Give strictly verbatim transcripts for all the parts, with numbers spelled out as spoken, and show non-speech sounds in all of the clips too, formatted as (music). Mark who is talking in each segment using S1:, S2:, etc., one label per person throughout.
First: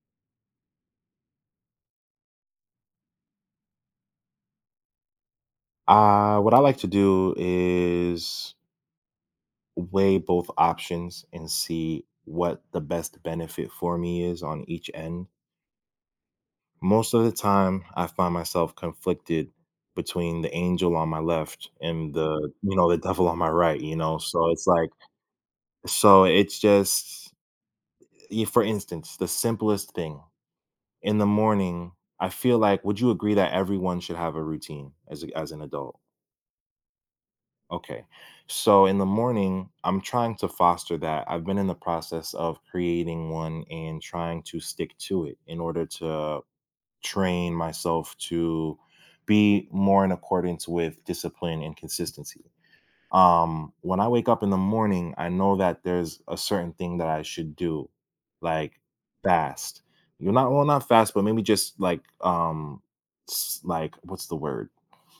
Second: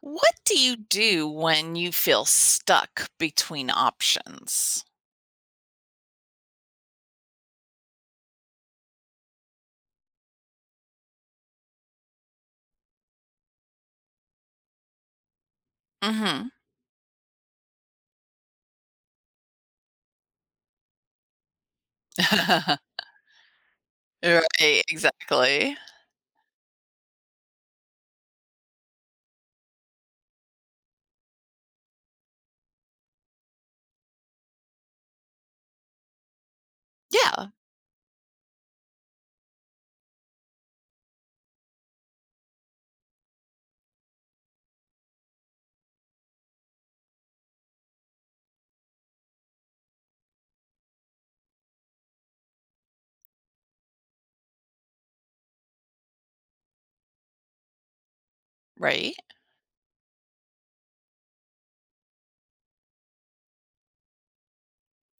S1: What do you do when you feel stuck between options?
S2: Uh, what I like to do is weigh both options and see what the best benefit for me is on each end.
S1: Mhm.
S2: Most of the time, I find myself conflicted between the angel on my left and the you know
S1: (laughs)
S2: the devil on my right. You know, so it's
S1: Right,
S2: like
S1: exactly.
S2: so it's just y- for instance, the simplest thing in the morning. I feel like would you agree that everyone should have a routine as a, as an adult?
S1: Yeah,
S2: Okay. So in the morning, I'm trying to foster that. I've been in the process of creating one and trying to stick to it in order to train myself to be more in accordance with discipline and consistency. Um, when I wake up in the morning, I know that there's a certain thing that I should do, like
S1: right.
S2: fast. You're not well, not fast, but maybe just like um, s- like what's the word?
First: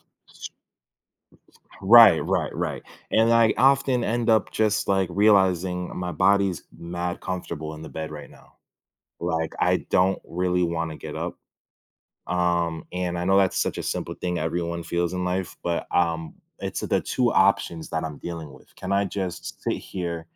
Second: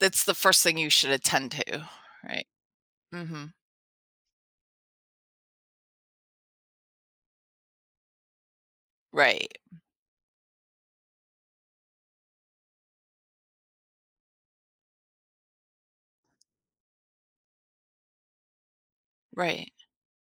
S1: That's the first thing you should attend to,
S2: Right,
S1: right?
S2: right, right, And
S1: Mhm.
S2: I often end up just, like, realizing my body's mad comfortable in the bed right now.
S1: Right,
S2: Like, I don't really wanna get up, um, and I know that's such a simple thing everyone feels in life, but, um, it's the two options that I'm dealing with. Can I just
S1: right.
S2: sit here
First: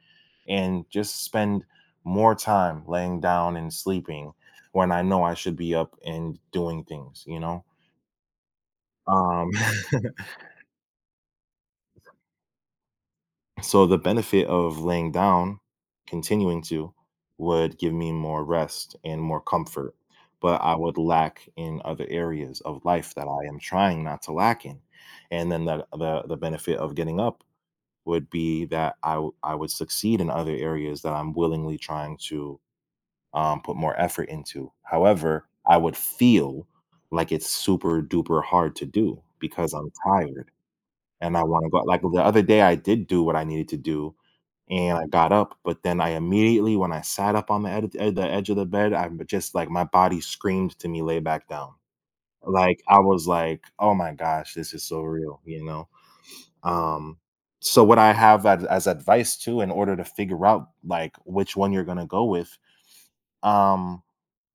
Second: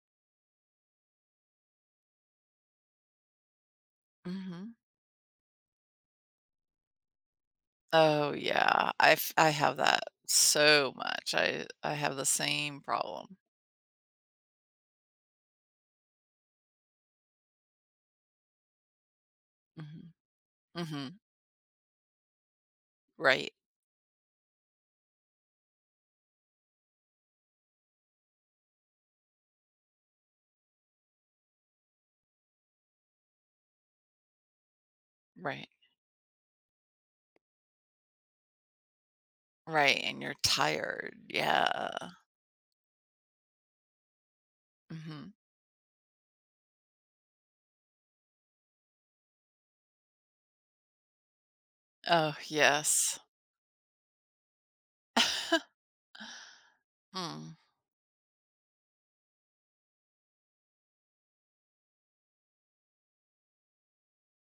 S2: and just spend more time laying down and sleeping
S1: Mhm.
S2: when I know I should be up and doing things, you know?
S1: Oh, yeah. I've I
S2: Um
S1: have that
S2: (laughs)
S1: so much. I I have the same problem.
S2: So the benefit of laying down, continuing to, would give me more rest and more comfort,
S1: Mhm.
S2: but I would
S1: Mhm.
S2: lack in other areas of life that I
S1: Right,
S2: am trying not to lack in. And then the the, the benefit of getting up would be that I w- I would succeed in other areas that I'm willingly trying to um, put more effort into. However,
S1: right,
S2: I would feel like it's super duper hard to do because I'm
S1: right, and you're
S2: tired
S1: tired.
S2: and I wanna go out.
S1: Yeah.
S2: Like, the other day, I did do what I needed to do, and I got
S1: Mhm.
S2: up, but then I immediately when I sat up on the ed ed the edge of the bed, I'm just like, my body screamed to me, "Lay back down."
S1: Oh,
S2: Like, I
S1: yes.
S2: was like, "Oh my gosh, this is so real," you
S1: (laughs)
S2: know? Um,
S1: Mm.
S2: so what I have ad as advice too, in order to figure out, like, which one you're gonna go with, um,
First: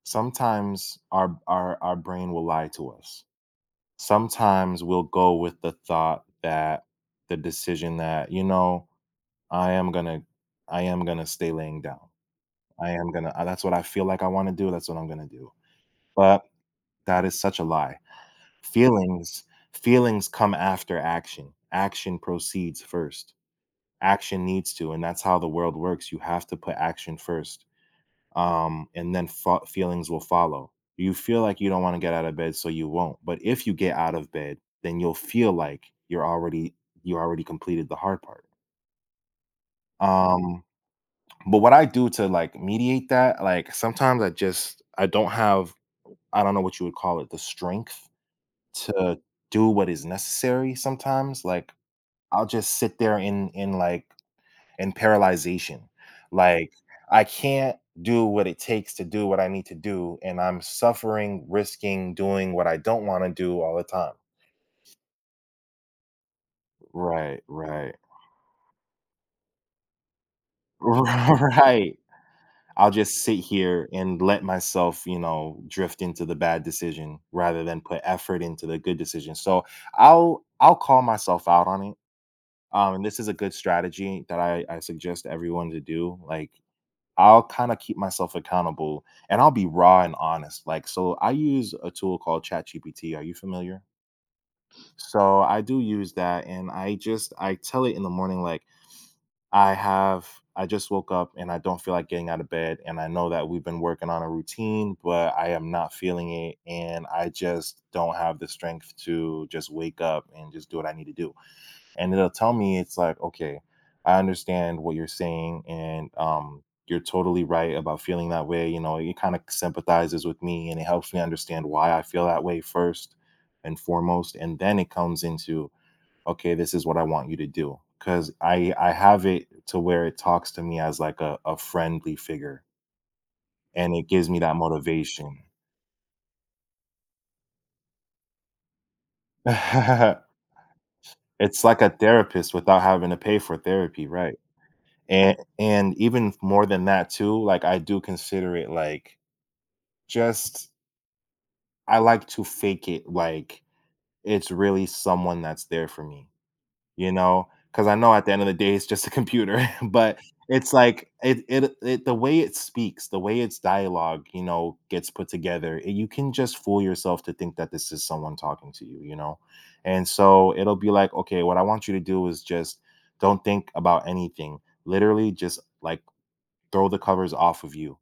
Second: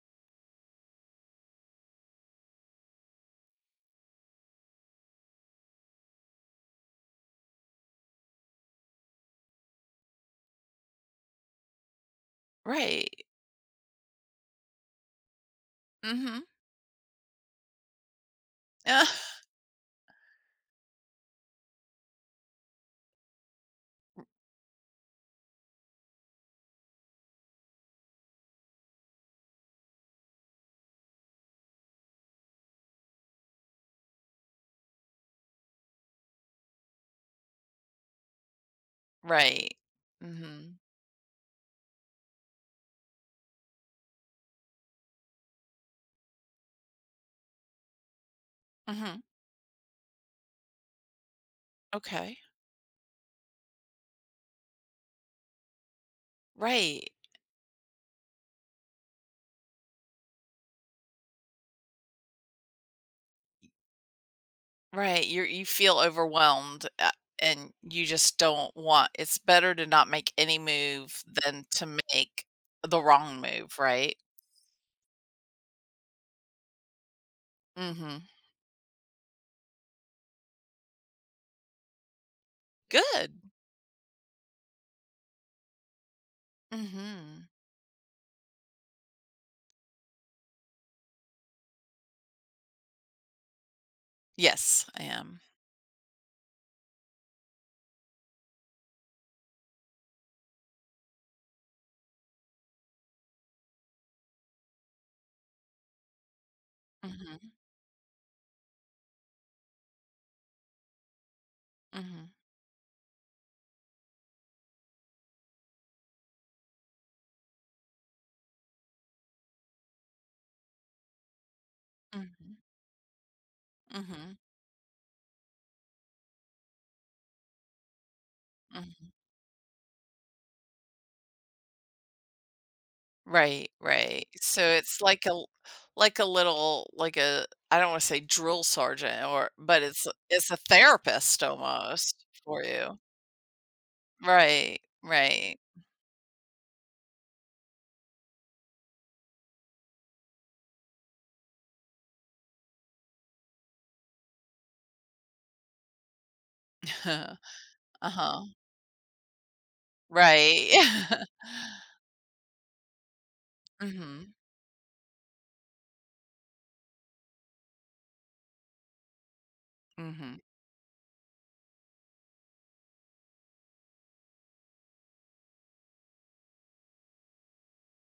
S2: sometimes our our our brain will lie to us sometimes we'll go with the thought that the decision that you know i am gonna I am gonna stay laying down. I am
S1: Right.
S2: gonna uh, that's what I feel like I want to do. That's what I'm gonna do.
S1: Mhm.
S2: But that is such a lie. feelings
S1: (laughs)
S2: Feelings come after action. Action proceeds first. Action needs to And that's how the world works. You have to put action first. Um, and then fo- feelings will follow. You feel like you don't want to get out of bed, so you won't. But if you get out of bed, then you'll feel like you're already you already completed the hard part.
S1: Right.
S2: Um,
S1: Mhm.
S2: but what I do to like mediate that, like sometimes I just I don't have I don't know what you would call it the strength to
S1: Mhm.
S2: do what is necessary. Sometimes like
S1: Okay.
S2: I'll just sit there in in like and paralyzation. Like,
S1: Right.
S2: I can't do what it takes to do what I need to do, and I'm suffering, risking doing what I don't wanna do all the time.
S1: Right. You you feel overwhelmed, a
S2: Right,
S1: and
S2: right.
S1: you just don't want, it's better to not make any
S2: (laughs)
S1: move than to
S2: Right.
S1: make
S2: I'll
S1: the
S2: just sit
S1: wrong move,
S2: here
S1: right?
S2: and let myself, you know, drift into the bad decision rather than put
S1: Mhm.
S2: effort into the good decision. So, I'll I'll call myself out on it. Um, and this is
S1: Good.
S2: a good strategy that I I suggest everyone to do, like, I'll
S1: Mhm.
S2: kind of keep myself accountable and I'll be raw and honest. Like, so I use a tool called ChatGPT. Are you familiar?
S1: Yes, I am.
S2: So I do use that and I just I tell it in the morning like I have I just woke up and I don't feel like getting out of bed and I know that we've been working on a routine but I am not feeling it and I
S1: Mhm.
S2: just don't have the strength to just wake up and just do what I need to do. And it'll
S1: Mhm.
S2: tell me it's like okay I understand what you're saying and um you're totally right about feeling that way, you know. It kind of sympathizes with me and it helps me understand why I feel that
S1: Mhm.
S2: way first and
S1: Mhm.
S2: foremost.
S1: Mhm.
S2: And then it comes into okay this is what I want you to do, because i i
S1: Mhm.
S2: have it to where it talks to me as like a, a friendly figure
S1: Right,
S2: and it
S1: right.
S2: gives me that
S1: So it's like a,
S2: motivation.
S1: like a little, like a I don't wanna say drill sergeant,
S2: (laughs)
S1: or, but it's
S2: It's
S1: it's a therapist
S2: like a
S1: almost
S2: therapist
S1: for
S2: without
S1: you.
S2: having to pay for therapy. Right.
S1: Right,
S2: And
S1: right.
S2: and even more than that too, like, I do consider it, like, just I like to fake it like it's really someone that's there for me, you
S1: (laughs)
S2: know. Because I know at the end
S1: Uh-huh.
S2: of the day, it's just a computer, (laughs) but
S1: Right.
S2: it's like
S1: (laughs)
S2: it it it the way it speaks, the way its dialogue,
S1: Mhm,
S2: you know, gets put together, and you can just fool yourself to think that this is someone talking to you, you know? And
S1: mhm,
S2: so it'll be like, "Okay, what I want you to do is just don't think about anything. Literally just, like, throw the covers off of you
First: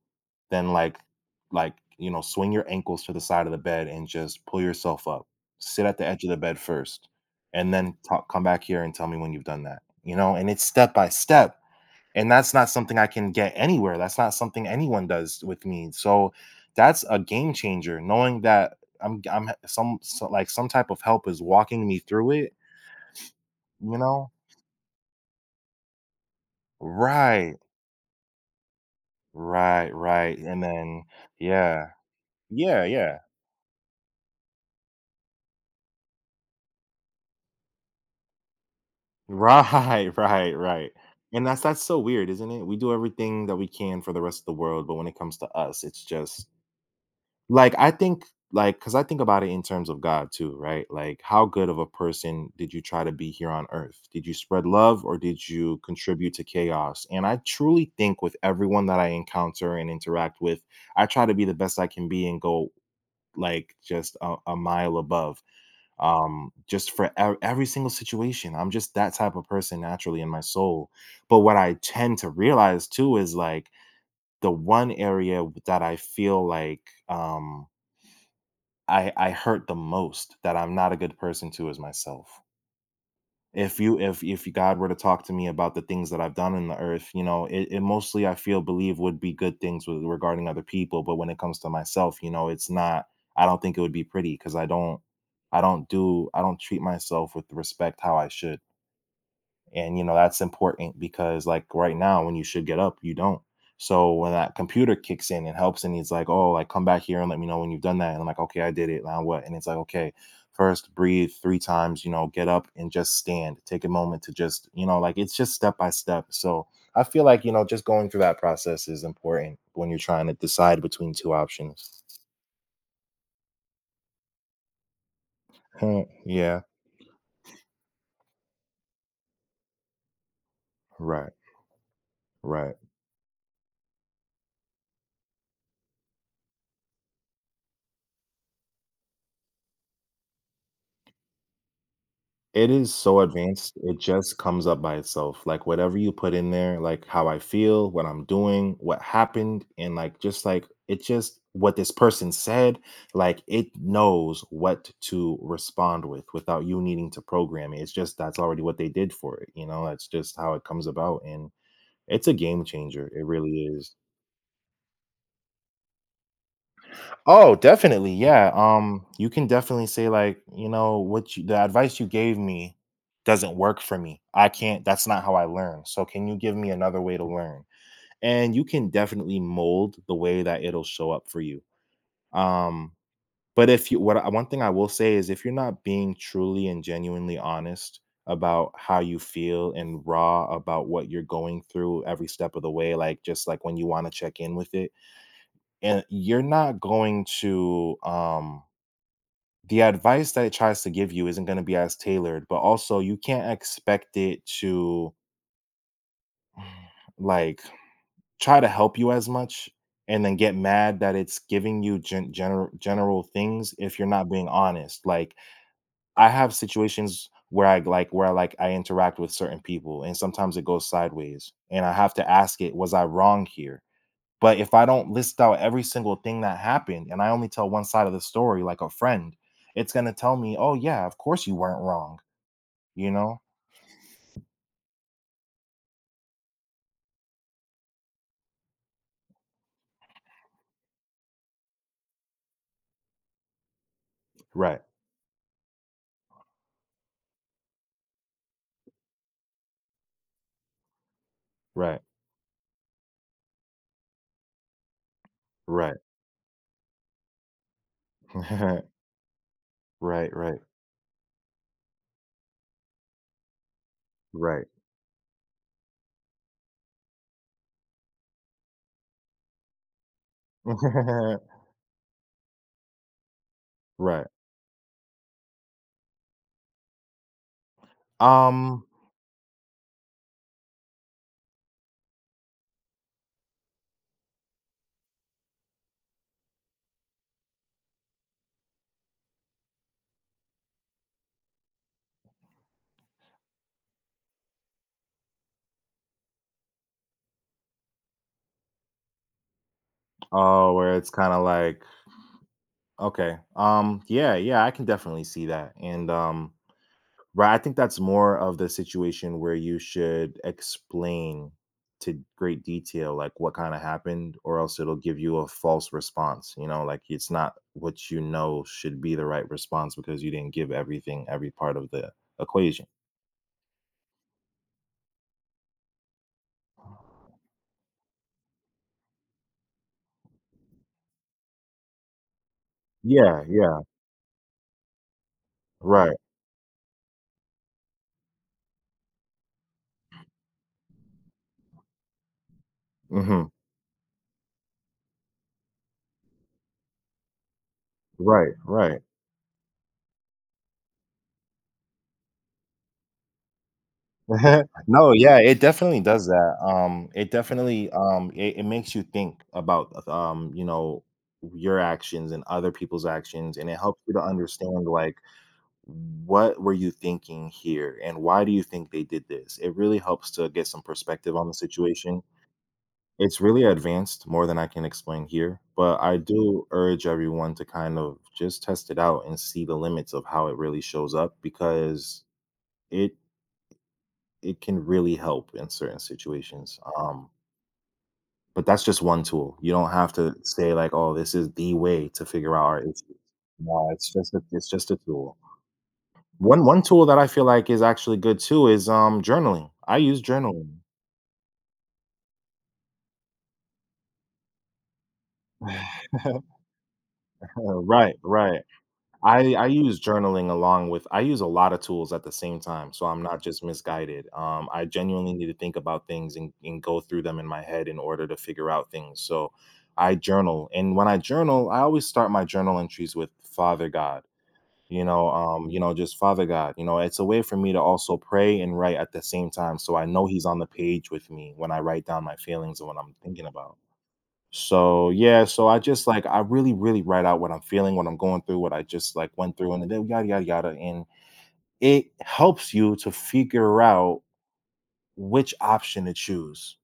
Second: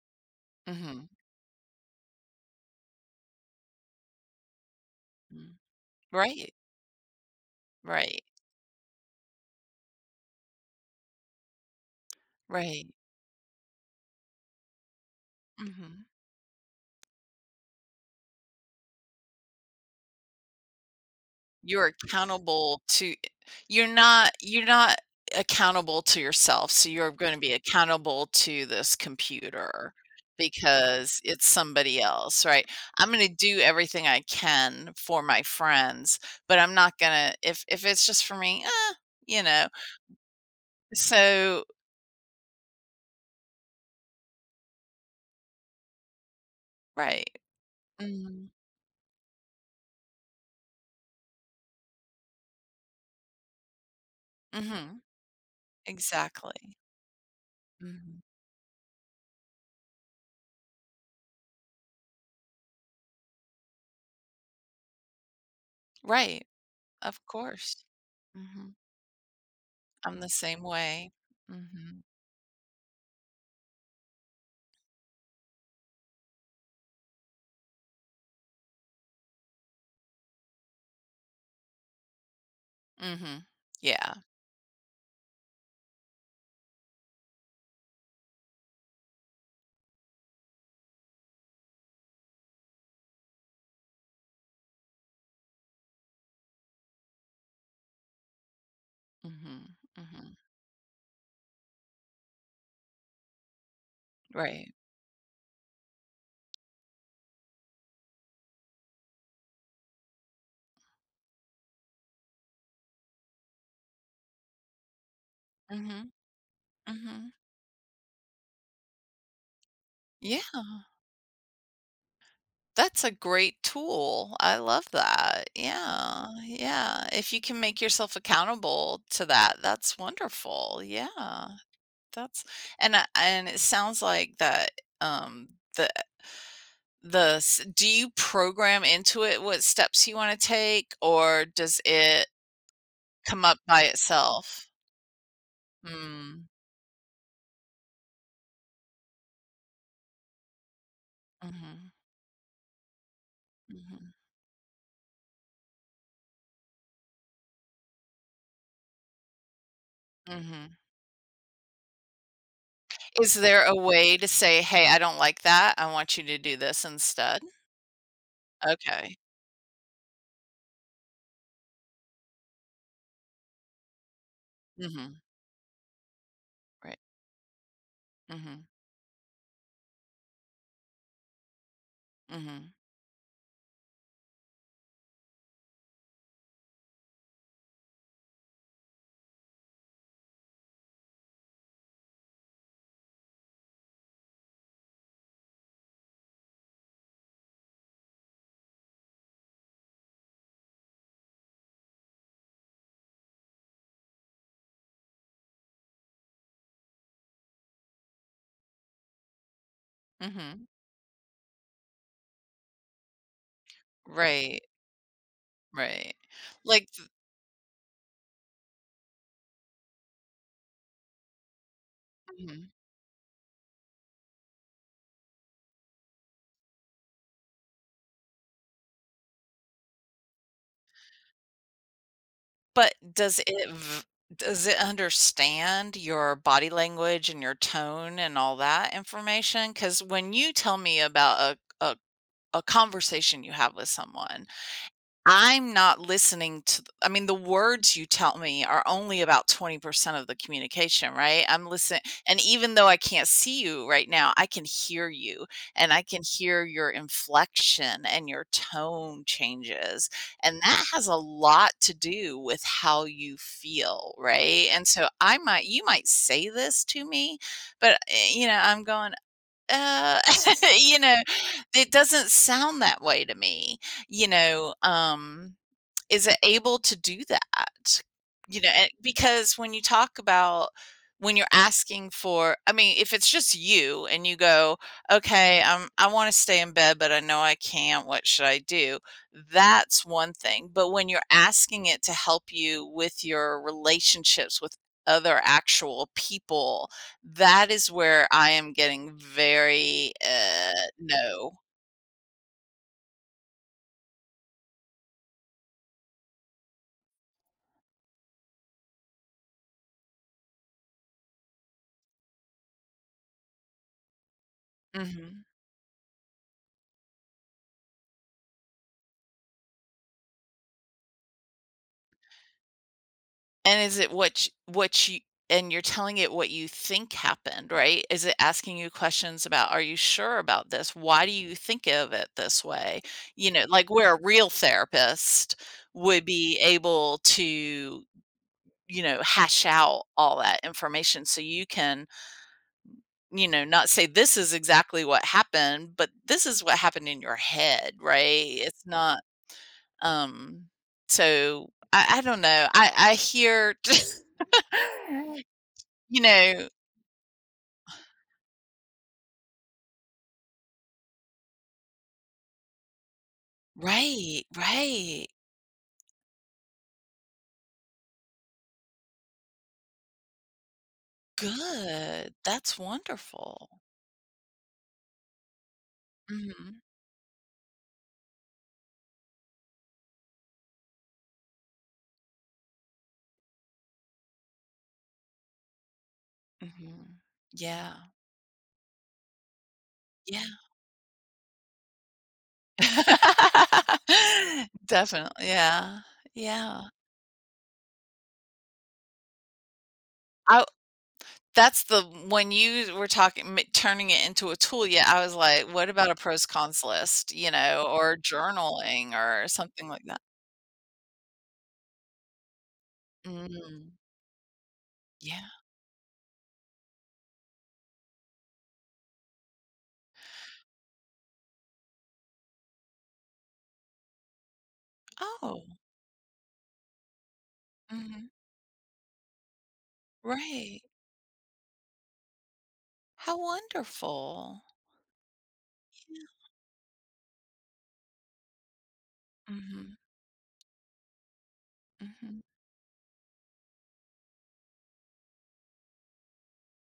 S2: then like
S1: mhm,
S2: like you know swing your ankles to the side of the bed and just pull yourself up.
S1: mm.
S2: Sit at the edge of the
S1: Right,
S2: bed first and then
S1: right,
S2: talk, come back here and tell me when you've done that, you know. And it's step by step and that's not
S1: right.
S2: something I can get anywhere. That's not something anyone does with me.
S1: Mhm.
S2: So that's a game changer knowing that I'm I'm some so, like some type of help is walking
S1: You're
S2: me through it,
S1: accountable to you're
S2: you
S1: not
S2: know.
S1: you're not accountable to yourself, so you're gonna be
S2: Right,
S1: accountable to this
S2: right,
S1: computer
S2: right. And then
S1: because it's
S2: yeah,
S1: somebody else, right?
S2: yeah
S1: I'm
S2: yeah
S1: gonna do everything I can for my friends, but I'm not gonna, if if it's just for me, eh, you know?
S2: Right, (laughs) right, right, and that's
S1: So.
S2: that's so weird, isn't it? We do everything that we can for the rest of the world, but when it comes to us, it's just
S1: Right.
S2: like I think
S1: Mhm.
S2: like, cause I think about it in terms of God too, right? Like, how good of a person did you try to be here on earth? Did you spread
S1: Mhm.
S2: love or did you contribute to
S1: Exactly.
S2: chaos? And I truly
S1: Mhm.
S2: think with everyone that I encounter and interact with, I try to be the best I can be and go like just a, a mile above
S1: Right.
S2: um just for
S1: Of
S2: ev- every
S1: course.
S2: single situation. I'm
S1: Mhm.
S2: just that type of person
S1: I'm
S2: naturally
S1: the
S2: in my
S1: same
S2: soul.
S1: way.
S2: But what I
S1: Mhm.
S2: tend to realize too is like the one area that I feel like um i i hurt the most that I'm not a good person to is myself.
S1: Mhm.
S2: If you
S1: Yeah.
S2: if if God were to talk to me about the things that I've done in the earth, you know it, it mostly I feel believe would be good things with regarding other people, but when it comes to myself, you know, it's not. I don't think it would be pretty because i don't i don't do I don't treat myself with the respect how I should.
S1: Mhm,
S2: And you know
S1: mhm,
S2: that's important because like right now when you should get up you don't. So when that
S1: right.
S2: computer kicks in and helps and he's like oh like come back here and let me know when you've done that, and I'm like okay I did it now what, and it's like okay first breathe three times, you know, get up and just stand, take a moment to just, you know, like it's just step by
S1: Mhm,
S2: step. So I feel
S1: mhm.
S2: like, you know, just going through that process is important when you're trying to
S1: Yeah,
S2: decide between two options.
S1: that's a great tool. I love that.
S2: (laughs)
S1: Yeah,
S2: Yeah,
S1: yeah. If you can make yourself accountable to that, that's wonderful.
S2: right,
S1: Yeah, that's
S2: right.
S1: and I and it sounds like that. um, the the s Do you program into it what steps you wanna take, or does it
S2: It is so
S1: come up
S2: advanced,
S1: by
S2: it just comes
S1: itself?
S2: up by itself. Like whatever you put
S1: Mm,
S2: in there, like how I feel, what I'm doing, what happened, and like just like it just what
S1: mhm,
S2: this person said, like it
S1: mhm,
S2: knows what to respond with without you needing to program it. It's just that's already what they did for it, you know. That's just how it
S1: mhm.
S2: comes about. And it's a game changer. It
S1: Is there
S2: really
S1: a
S2: is.
S1: way to say, "Hey, I don't like that. I want you to do this instead?"
S2: Oh, definitely. Yeah. Um,
S1: Okay.
S2: you can definitely say like, you know, what you, the advice you gave me doesn't work for me. I can't, that's
S1: Mhm.
S2: not how I learn. So can you give me
S1: Right.
S2: another way to learn? And you
S1: Mhm.
S2: can definitely mold the way that it'll show up for you.
S1: Mhm.
S2: Um, but if you what I- one thing I will say is if you're not being truly and genuinely honest about how you feel and raw about what you're going through every step of the way, like just like when you want to check in with it, and you're not going to um the advice that it tries to give you isn't going to be as tailored, but also you can't expect it to (sighs) like try to help you as much and then get
S1: Mhm.
S2: mad that it's giving you gen- general general things if you're not being
S1: Right.
S2: honest. Like
S1: Right.
S2: I have
S1: Like.
S2: situations where I like where I like I interact with certain people and sometimes it goes sideways and I have to ask,
S1: Mhm.
S2: it was I wrong here? But if I don't list out every single thing that happened and I only tell one side of the story like a friend, it's going to tell me, "Oh yeah, of course you weren't wrong."
S1: But
S2: You
S1: does
S2: know?
S1: it v does it understand your body language and your tone and all that information? Because when you tell me about a a a conversation you have with someone,
S2: Right.
S1: I'm not listening to th I mean, the words you tell me are only about twenty percent of the communication, right? I'm listening,
S2: Right.
S1: and even though I can't see you right now, I can hear you, and
S2: Right.
S1: I can hear your inflection and your
S2: (laughs)
S1: tone changes,
S2: Right,
S1: and
S2: right,
S1: that has a lot to do with how you feel,
S2: right.
S1: right? And so I might you might say this to me, but, eh, you know, I'm going uh, (laughs) you know,
S2: (laughs)
S1: it doesn't sound that way to me, you
S2: Right.
S1: know, um, is it able to do that? You know,
S2: Um
S1: and because when you talk about when you're asking for I mean, if it's just you and you go, "Okay, um, I wanna stay in bed, but I know I can't. What should I do?" That's one thing, but when you're asking it to help you with your relationships with other actual people, that is where I am getting very, uh,
S2: oh, where it's kind of
S1: no.
S2: like, okay. Um yeah, yeah, I can definitely see that. And um right, I think that's more of the situation where you should explain to great detail, like, what kinda happened, or else it'll give you
S1: Mhm.
S2: a false response, you know? Like, it's not what you know should be the right response because you didn't give everything every part of the equation.
S1: And is it what sh what you and you're telling it what you think happened, right? Is it asking you questions about, "Are you sure about this? Why do you think of it this way?"
S2: Yeah,
S1: You know,
S2: yeah,
S1: like where a real therapist
S2: right,
S1: would be able to, you know, hash out all that information so you can, you
S2: mhm,
S1: know, not say, "This is exactly what happened," but, "This is what happened in your head," right?
S2: right,
S1: It's
S2: right.
S1: not. um so I I don't know. I I hear.
S2: (laughs) No,
S1: (laughs)
S2: yeah, it definitely
S1: (laughs) You
S2: does that.
S1: know
S2: Um, it definitely um, it, it makes you think about uh, um, you know, your actions and other people's actions, and it helps you to
S1: right,
S2: understand like
S1: right.
S2: what were you thinking here and why do you think they did this. It really helps to get some perspective on the situation.
S1: Good. That's
S2: It's really
S1: wonderful.
S2: advanced, more than I can explain here, but I do
S1: Mhm,
S2: urge everyone to kind of just test it out and see the limits of how it really shows up because it it can really help in certain situations.
S1: mhm.
S2: Um,
S1: Yeah,
S2: but that's just one tool. You don't have to
S1: yeah.
S2: say like, "Oh, this is the way to figure out our issues." No,
S1: (laughs)
S2: it's just a, it's just a tool.
S1: Definitely, yeah,
S2: One
S1: yeah.
S2: one tool that I feel like is actually good too is um journaling. I use
S1: I
S2: journaling.
S1: that's the when you were talking, ma turning it into a tool, yeah, I was like, "What about a
S2: (sighs)
S1: pros cons list?" You
S2: (laughs)
S1: know,
S2: Right,
S1: or
S2: right.
S1: journaling or
S2: I I
S1: something
S2: use
S1: like that.
S2: journaling along with I use a lot of tools at the same time, so I'm not just
S1: Mm,
S2: misguided. Um, I genuinely
S1: yeah.
S2: need to think about things and, and go through them in my head in order to figure out things. So I journal, and when I journal, I always start my journal entries with Father God. You know,
S1: Oh,
S2: um, you know, just Father God. You know, it's a way for me to also
S1: mhm,
S2: pray and write at the same time, so I know He's on the
S1: right.
S2: page with me when I write down my feelings and what I'm
S1: How
S2: thinking about.
S1: wonderful.
S2: So yeah, so I just
S1: Yeah.
S2: like I really, really write out what I'm feeling, what I'm going through, what I just like went through, and
S1: Mhm,
S2: then yada yada yada. And it
S1: mhm.
S2: helps you to figure out which option to choose.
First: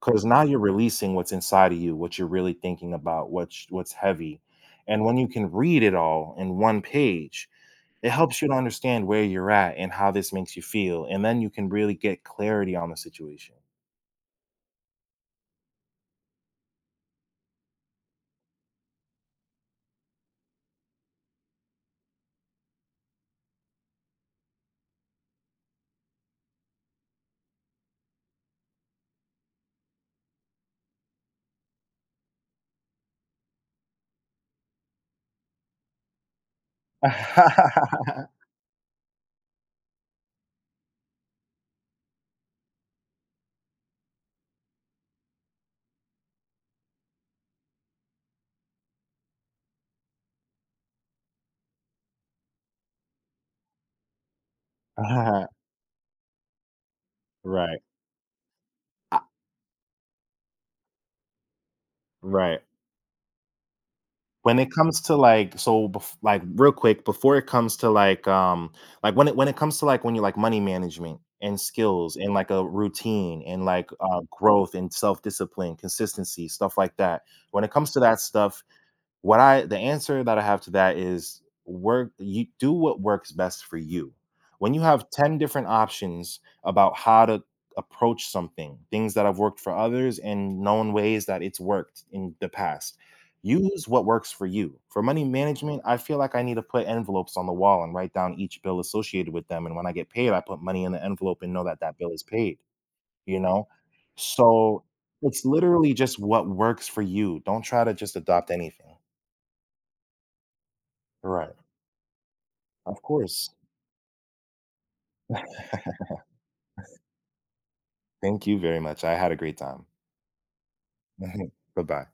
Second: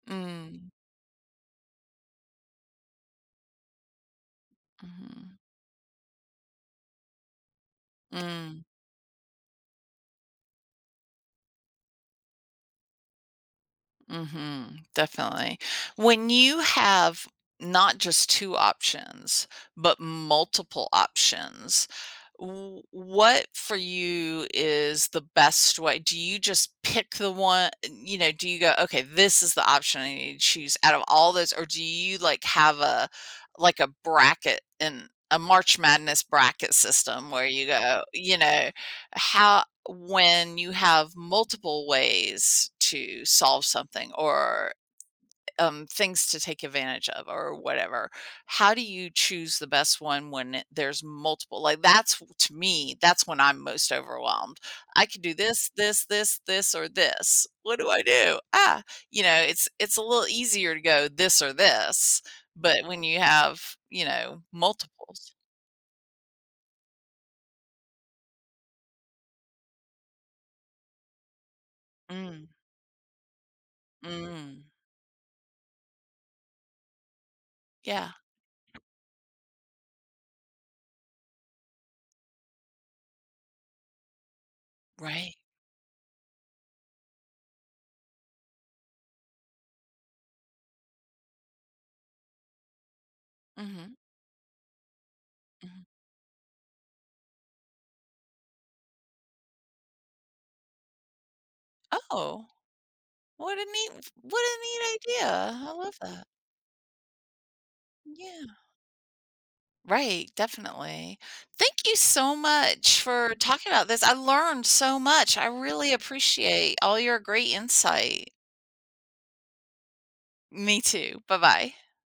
S2: Cause now you're
S1: Mm.
S2: releasing what's inside of you, what you're really thinking about, what's what's heavy. And when you
S1: Mhm.
S2: can read it all in one page, it helps you to
S1: Mm,
S2: understand where you're at and how this makes you feel. And then you can really get clarity on the situation.
S1: mhm, definitely. When you have not just two options, but multiple options, w what for you is the best way? Do you just pick the one, you know, do you go, "Okay, this is the option I need to choose out of all those," or do you, like, have a like a bracket and a March Madness bracket system, where you
S2: (laughs)
S1: go, you know how when you have multiple ways to solve something, or um, things to take advantage of, or whatever, how do you choose the best one when it- there's multiple? Like, that's to me, that's when I'm most overwhelmed. I could do
S2: (laughs)
S1: this, this, this, this, or this. What
S2: Right.
S1: do I do? Ah
S2: I-
S1: you know, it's it's a little easier to go this or this,
S2: right.
S1: but when you have, you know
S2: When it comes to,
S1: multiples.
S2: like so bef like, real quick, before it comes to, like, um like, when it when it comes to, like, when you like, money management and skills and,
S1: Mm,
S2: like, a routine and, like, uh,
S1: mm,
S2: growth and self-discipline, consistency, stuff like that. When it comes to
S1: yeah,
S2: that stuff, what I the answer that I have to that is work you do what works best for you. When you have
S1: right,
S2: ten different options about how to approach something, things that have worked for others and known ways that it's worked in the past. Use
S1: hmm.
S2: what works for you. For money management, I feel like I need to put envelopes on the wall and write down each bill associated with them. And when I get paid, I put money in the envelope and know that that bill is
S1: Oh,
S2: paid, you
S1: what a
S2: know?
S1: neat what a
S2: So
S1: neat
S2: it's
S1: idea. I
S2: literally
S1: love
S2: just
S1: that.
S2: what works for you. Don't try to just adopt
S1: Yeah.
S2: anything.
S1: Right, definitely.
S2: Right.
S1: Thank you so much
S2: Of
S1: for
S2: course.
S1: talking about this. I learned so much. I
S2: (laughs)
S1: really appreciate all your great insight.
S2: Thank you very much. I had a great time.
S1: Me too. Bye-bye.
S2: (laughs) Bye-bye.